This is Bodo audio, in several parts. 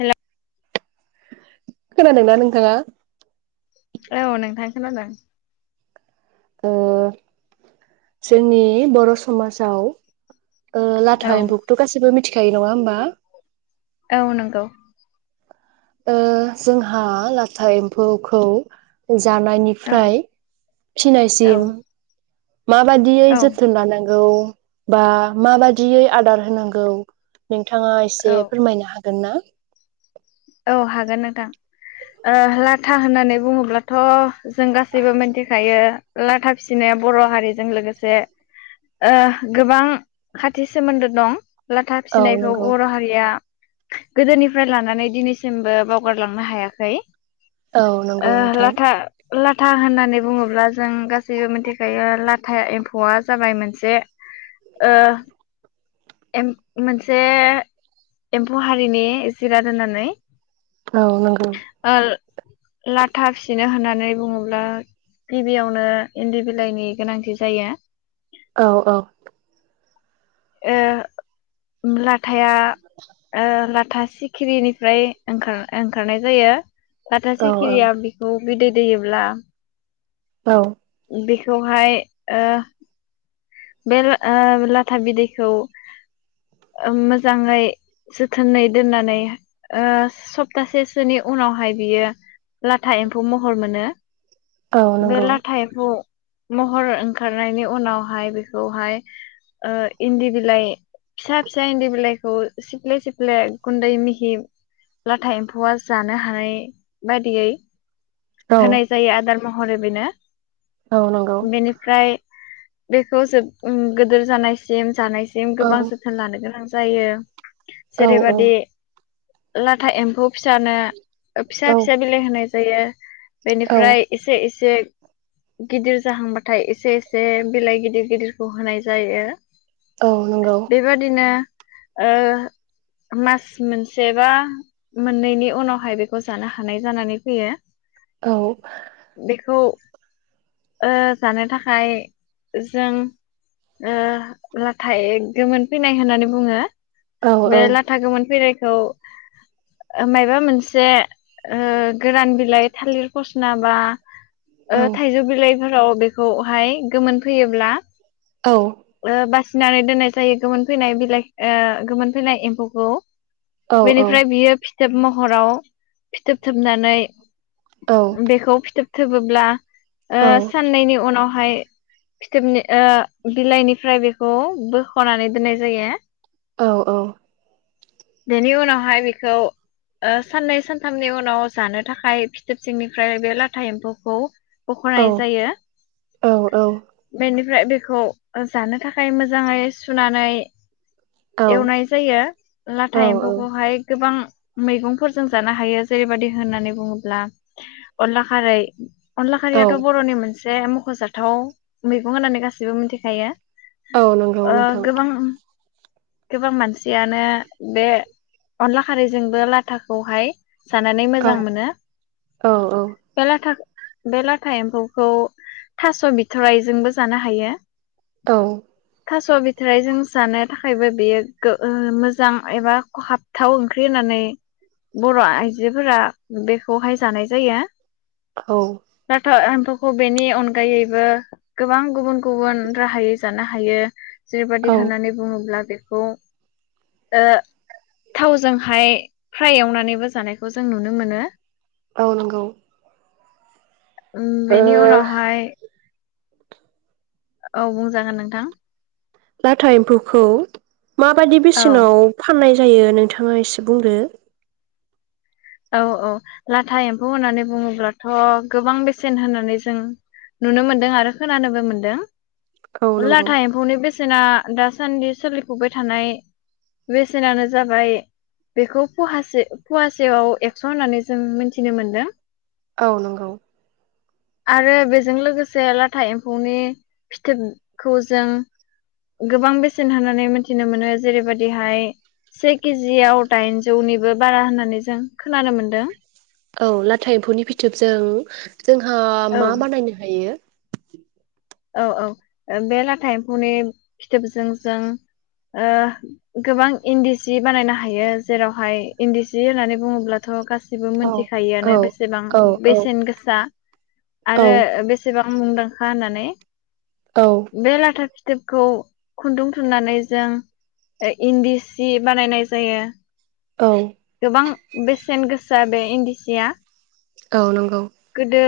हेल खोनादोंना नोंथाङा? औ नोंथां खोनादों । ओ जोंनि बर' समाजाव ओ औ लाथा एम्फौखौथ' गासिबो मिथि थिखायो नङा होमबा? औ नंगौ । ओ जोंहा लाथा एम्फौखौ ज औ जानायनिफ्राय औ फिनायसिम माबादियै औ जोथोन लानां गौ बा माबादियै आदार होनांगौ नोंथाङा एसे औ फोरमायनो हाग गोनना? औ हागोन नोंथां । ओ लाथा होननानै बुङोब्लाथ ' जों गासैबो मिन्थिखायो लाथा फिसिनाया बर' हारिजों लोगोसे ओ गोबां खाथि सोमोन्दो दं । लाथा औ फिसिनायखौ नंगौ बर' हारिया गोदोनिफ्राय लानानै दिनै सिमबो बावगारलांनो हायाखै औ । नंगौ ओ नोंथां लाथा लाथा होननानै बुङोब्ला जों गासैबो मिथिखायो लाथा एम्फौआ जाबाय मोनसे ओ मोनसे एम्फौ हारिनि जिराद दोननानै औ नोंगौ । लाथा फिनो होननानै बुङोब्ला गिबियावनो इन्दि बिलाइनि गोनांथि जायो । औ औ । ओ ला लाथाया ओ ला था सिखिरिनिफ्राय ओंखार ओंखारनाय जायो । लाथा औ औ सिखिरिया बेखौ बिदै दैयोब्ला औ । बेखौहाय ओ बे लाथा बिदैखौ मोजाङै जोथोनै दोननानै सप्तासेसोनि उनावहाय बियो लाथा एम्फौ महर मोनो । औ बे नंगौ लाथा एमफौ महर ओंखारनायनि उनावहाय बे बे खौहाय इन्दि बिलाइ फिसा फिसा इन्दि बिलाइखौ सिफ्ले सिफ्ले गुन्दै मिहि लाथा एम्फौआ जानो हानाय बायदियै औ होनाय जायो आदार महर बेनो औ नंगौ बेनिफ्राय बे जोब गिदिर जानायसिम जानायसिम सिम औ गोबां जोथोन लानो गोनां जायो । औ जेरै औ बादि लाथा एम्फौ फिसानो फिसा औ फिसा बिलाइ होनाय जायो । औ बेनिफ्राय एसे एसे एसे गिदिर जाहांबाथाय एसे एसे बिलाइ गिदिर गिदिरखौ होनाय जायो औ नंगौ । बेबादिनो ओ मास मोनसे बा मोननैनि उनावहाय बेखौ जानो हानाय जानानै फैयो। औ । बेखौ ओ जानो थाखाय जों ओ लाथाय गोमोन फैनाय होननानै बुङो। औ औ बे लाथा गोमोन फैनाय खौ माबा मोनसे ओ गोरान बिलाइ थालिर फस्ला बा ओ औ थाइजौ बिलाइफोराव बेखौहाय गोमोन फैयो ब्ला औ ओ बासि सिनानै दोननाय जायो गोमोन फैनाय बिलाइ ओ गोमोन फैनाय एम्फौखौ। औ बेनिफ्राय बियो फि थोब महराव फिथोब थोबनानै औ बेखौ फिथोब थोबोब्ला ओ औ साननैनि उनाव हाय फिथोबनि ओ बिलाइनिफ्राय बेखौ बोखनानै दोननाय जायो। औ औ। बेनि उनावहाय बेखौ ओ साननै सानथामनि उनाव जानो थाखाय फिथोब सिंनिफ्राय बे लाथा एम्फौखौ औ बख'नाय जायो औ औ। बेनिफ्राय बेखौ जानो थाखाय मोजाङै सुनानै औ एवनाय जायो। औ लाथा औ एम्फौखौहाय गोबां मैगंफोरजों जानो हायो जेरैबादि होननानै बुङोब्ला अनला खारै अनला खारियाथ बर'नि मोनसे जे मखजाथाव मैगं होननानै गासैबो मिथिखायो। औ नंगौ ओ नोंथां। गोबां गोबां मानसियानो बे अनला खारैजोंबो लाथाखौहाय जानानै औ मोजां मोनो। औ औ बे लाथा बे लाथा एम्फौखौ थास बि थरायजोंबो जानो हायो। औ। थास बिथाइ जों जानो थाखायबो बेयो गो मोजां एबा खहाबथाव ओंख्रि होननानै बर' आइजोफोरा बेखौहाय जानाय जायो। औ दाथ खौ बेनि अनगायैबो गोबां गुबुन गुबुन राहायै जानो हायो। औ जेरैबाददि होननानै बुङोब्ला बे खौ ओ थावजोंहाय फ्राय एवनानैबो जानायखौ जों नुनो मोनो। औ नंगौ। उम ओ बेनि उनावहाय औ बुंजागोन नोंथां। लाथा एम्फौखौ माबायदि औ बेसेनाव फाननाय जायो नोंथाङा एसे बुंदो? औ औ लाथा एम्फौ होननानै बुङोब्लाथ' गोबां बेसेन होननानै जों नुनो मोनदों आरो खोनानोबो मोनदों। औ नंगौ लाथा एम्फौनि बेसे बेसेना दासान्दि सोलिफुबाय थानाय बेसेनानो जाबाय बेखौ फवासे फवासेयाव एक्स' होननानै जों मिथिनो मोनदों। औ नंगौ। आरो बेजों लोगोसे लाथा एम्फौनि फिथोबखौ जों गोबां बेसेन होननानै मिथिनो मोनो जेरैबायदिहाय से के जि याव दाइनजौनिबो बारा होननानै जों खोनानो मोन्दों। औ लाथा एम्फौनि फिथोबजों [inaudible] जोंहा औ मा बानायनो हायो? [inaudible] औ औ बे लाथा एम्फौनि फिथोबजों जों ओ गोबां इन्दि सि बानायनो हायो जेरावहाय इन्दि सि होननानै बुङोब्लाथ' गासि बो औ औ मिथिखायोआनो बेसेबां औ औ बेसेन गोसा। आरो औ बेसेबा मुंदांखा होननानै औ बे लाथा फिथोबखौ खुन्दुं थुननानै जों इन्दि सि बानायनाय जायो। औ। बां बेसेन गोसा बे इन्दि सिया। औ नंगौ। गोदो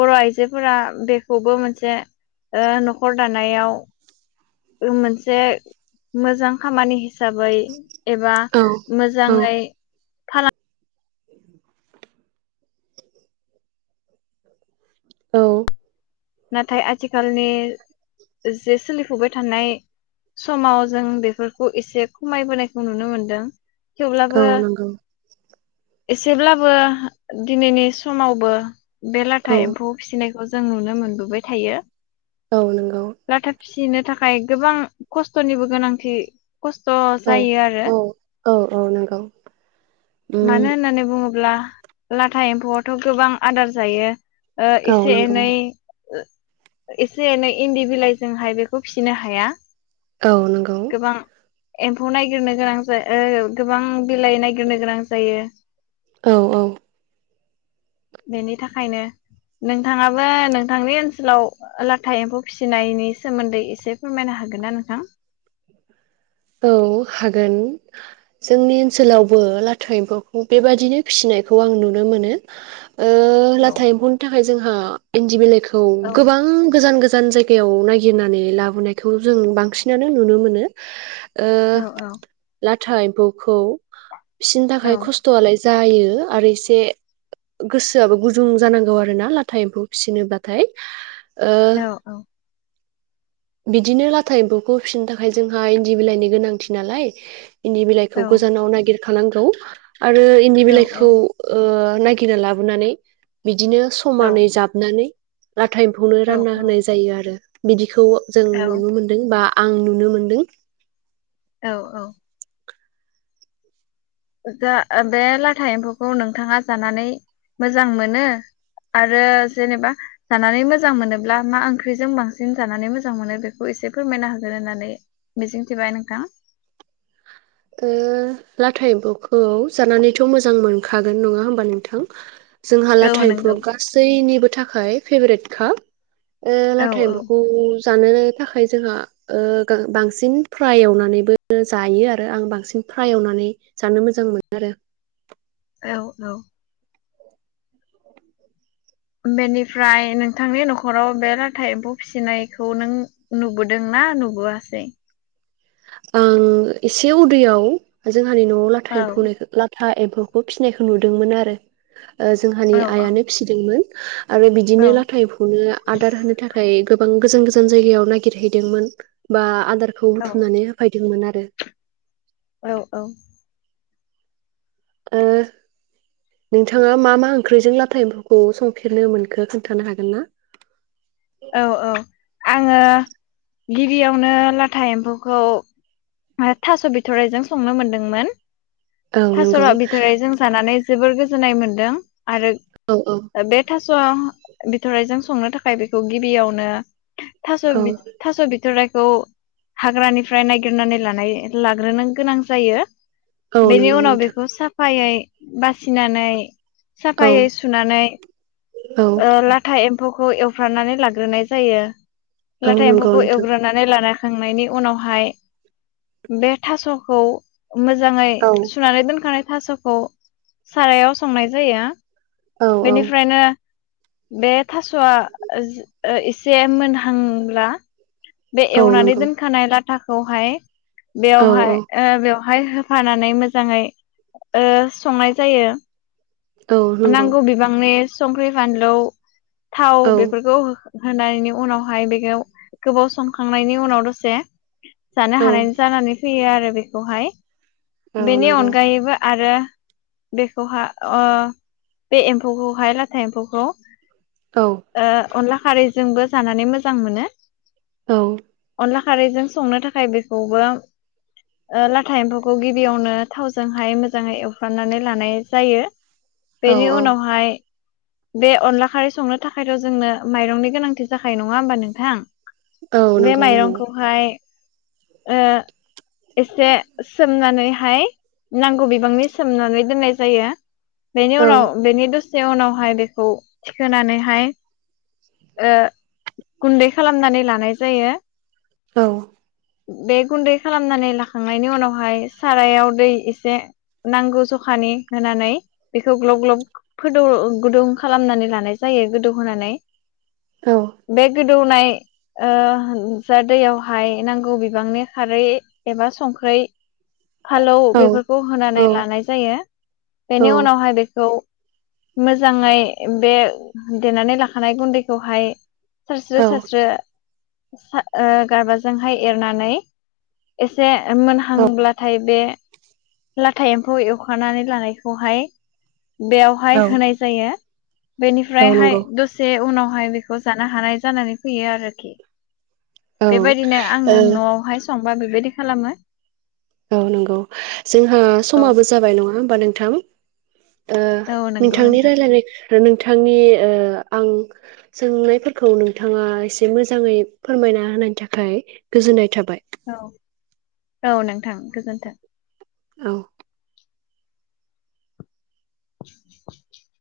बर' आइजोफोरा बेखौबो मोनसे ओ न'खर दानायाव मोनसे मोजां खामानि हि हिसाबै एबा औ औ मोजाङै फाला [inaudible] औ। नाथाय आथिखालनि जे सोलिफुबाय थानाय समाव जों बेफोरखौ इसे खमायबोनायखौ नुनो मोनदों। औ थेवब्लाबो नोंगौ। एसेब्लाबो दिनैनि समावबो बे औ लाथा एम्फौ फिसिनाय जों नुनो मोन नुबाय थायो। औ नोंगौ सिनो थाखाय गोबां खस्तनिबो गोनांथि खस्त औ जायो आरो औ औ नंगौ मानो उम होननानै बुङोब्ला लाथा एम्फौआथ गोबां आदार जायो। ओ औ इसे नंगौ एनै। ओ इसे एनै इन्दि बिलाइजोंहाय बेखौ फिसिनो हाया। औ नोंगौ गोबां एम्फौ नायगिरनो गोनां जा ओ गोबां बिलाइ नायगिरनो गोनां जायो औ औ बेनि थाखायनो नोंथाङाबो नों थांनि ओनसोलाव लाथा एम्फौ फिसिनायनि सोमोन्दै इसे फोरमायनो हागोन ना नोंथां औ हागोन जोंनि ओनसोलावबो लाथा एम्फौखौ बेबादिनो फिसिनायखौ आं नुनो मोनो ओह औ लाथा एम्फौनि थाखाय जोंहा इनजि बिलाइखो औ गोबां गोजान गोज जान जायगायाव नागिरनानै लाबोनायखौ जों बांसिनानो नुनो मोनो। ओ औ औ लाथ था एम्फौखौ। फिसिनो औ थाखाय खस्तआलाय जायो आरो इसे गोसोआबो गुजुं जानांगौ आरो ना लाथा एम्फौ फिसिनोबाथाय। ओ औ औ बिदिनो लाथा एम्फौखौ फिसिनो थाखाय जोंहा इन्दि बिलाइनि गोनांथि नालाय इनदि बिलाइखौ औ गोजानाव नागिर खानांगौ। आरो इन्दि औ बिलाइखौ ओ नागिरना लाबोनानै बिदिनो समानै जाबनानै लाथा एम्फौनो औ रानना होनाय जायो आरो बेखौ जों नुनो मोनदों बा ओं नुनो मोनदों। औ औ। जा बे लाथा एम्फौखौ नोंथाङा जानानै मोजां मोनो आरो जेनेबा जानानै मोजां मोनोब्ला मा ओंख्रिजों बांसिन जानानै मोजां मोनो बेखौ एसे फोरमायना होगोन होननानै मिजिंथिबाय नोंथां। ओ लाथा एम्फौखौ जानानैथ मोजां मोनखागोन नङा होमबा नोंथां। जोंहा औ लाथा एम्फौ नंगौ गासैनिबो थाख खाय फेभ्रेट खा। ओ औ लाथा औ एम्फौखौ जानोनो थाखाय जोंहा ओ बांसिन फ्राय एवनानैबो जायो आरो आं बांसिन फ्राय एवनानै जानो मोजां मोनो आरो। औ औ। बेनिफ्राय नोंथांनि नख'राव बे लाथा एम्फौ फिसिनायखौ नों नुबोदों ना नुबोआसै? ओं एसे उदैयाव जों हानि न'आव लाथा औ एम्फौनायखौ लाथा था एम्फौखौ फिसिनायखौ नुदोंमोन आरो। ओ जोंहानि औ औ आइयानो फिसिदोंमोन। [inaudible] आरो बिदिनो लाथा एम्फौनो आदार होनो थाखाय बां गोजान गोजान जायगायाव नागिरहैदोंमोन बा आदारखौ थुमनानै होफायो दोंमोन आरो। औ औ। ओ नोंथाङा मा मा ओंख्रिजों लाथा एम्फौखौ संफेरनो मोनखो खोन्थानो हागोन ना? औ औ आङो गिबियावनो लाथा एम्फौखौ थास' बिथ'रायजों संनो मोनदोंमोन। औ थास' नंगौ बिथ'रायजों जानानै जोबोर गो जोननाय मोन्दों। आरो औ औ बे थास' स' बिथ'राइजों संनो थाखाय बेखौ खौ गिबियावनो - थास' औ बिथ' थास' बिथ'राइ खौ हाग्रानिफ्राय नायगिरनानै लानाय लाग्रोनो गोनां जायो। औ बेनि नंगौ उनाव नोंथां बेखौ साफ साफायै बासिनानै औ साफायै सुनानै औ ओ लाथा एम्फौखौ एव एवफानानै लाग्रोनाय जायो। औ लाथा नंगौ एम्फौखौ नोंथां एवग्रोनानै लाना खांनायनि उनावहाय बे थास'खौ मोजाङै औ सुनानै दोनखानाय थास'खौ सारायाव संनाय जायो। औ बेनिफ्रायनो बे थास'आ ओ एसे मोनहांब्ला बे औ एवनानै नंगौ दोनखानाय ला थाखौहाय औ बेवहाय औ ओ बेव हाय होफानानै मोजाङै संनाय जायो। औ नंगौ नांगौ बिबांनि संख्रै फानलौ थाव औ बेफोरखौ हो होनायनि उनावहाय बेखौ गोबाव संखांनायनि उनाव दसे। जानो औ हानायनि जानानै। होयो आरो बेखौहाय औ बेनि नंगौ अनगायैबो आरो। बेखौहा ओ बे एम्फौखौहाय लाथा एम्फौखौ। औ ओह अनला खारैजोंबो जानानै मोजां मोनो। औ। अनला खारैजों संनो थाखाय बेखौबो ओ लाथा एम्फौखौ गिबियावनो थावजोंहाय मोजाङै एवफ्राननानै लानाय जायो। औ बेनि उनावहाय बे अनला खारै संनो थाखायथ जोंनो माइरंनि गोनांथि जाखायो नङा होमबा नोंथां? औ बे नंगौ नंगौ माइरंखौहाय ओह एसे सोमनानै हाय नांगौ बिबांनि सोमनानै दोननाय जायो। बेनि औ उनाव बेनि दसे से उनावहाय बेखौ थिखोनानैहाय ओ गुन्दै खालामनानै लानाय जायो। औ। बे गुन्दै खालामनानै लाखांनायनि उनावहाय सारायाव दै एसे नांगौ जखानि होनानै। बेखौ ग्लब ग्लब फोदौ ओ गुदों खालामनानै लानाय जायो गोदौ होनानै। औ बे गो दौनाय ओ जा दैयावहाय नांगौ बिबांनि खारै एबा संख्रै। फालौ औ बेफोरखौ होनानै औ लानाय जायो। औ बेनि औ नंगौ उनावहाय बेखौ। खौ मोजाङै बे देनानै लाखानाय गुन्दैखौहाय। सारस्रो सारस्रो। ओह गारबाजोंहाय एरनानै एसे औ मोनहांब्लाथाय बे लाथा एम्फौ एवखनानै लानायखौ खौहाय ओ बेवहाय होनाय जायो औ बेनिफ्रायहाय नंगौ दसे उनाव हाय बेखौ जानो हानाय जानानै फैयो आरोखि बेबायदिनो आङो नआवहाय संबा बेबायदि खालामो औ नंगौ जोंहा औ समाबो जाबाय नङा हो बा नोंथां? ओ औ नंगौ नोंथांनि नोंथां रायलायनाय नोंथांनि ओ आं सोंनायफोरखौ नोंथाङा एसे मोजाङै फोरमायना होनायनि थाखाय गोजोननाय थाबाय। औ। औ नोंथां गोजोन्थों। औ [inaudible]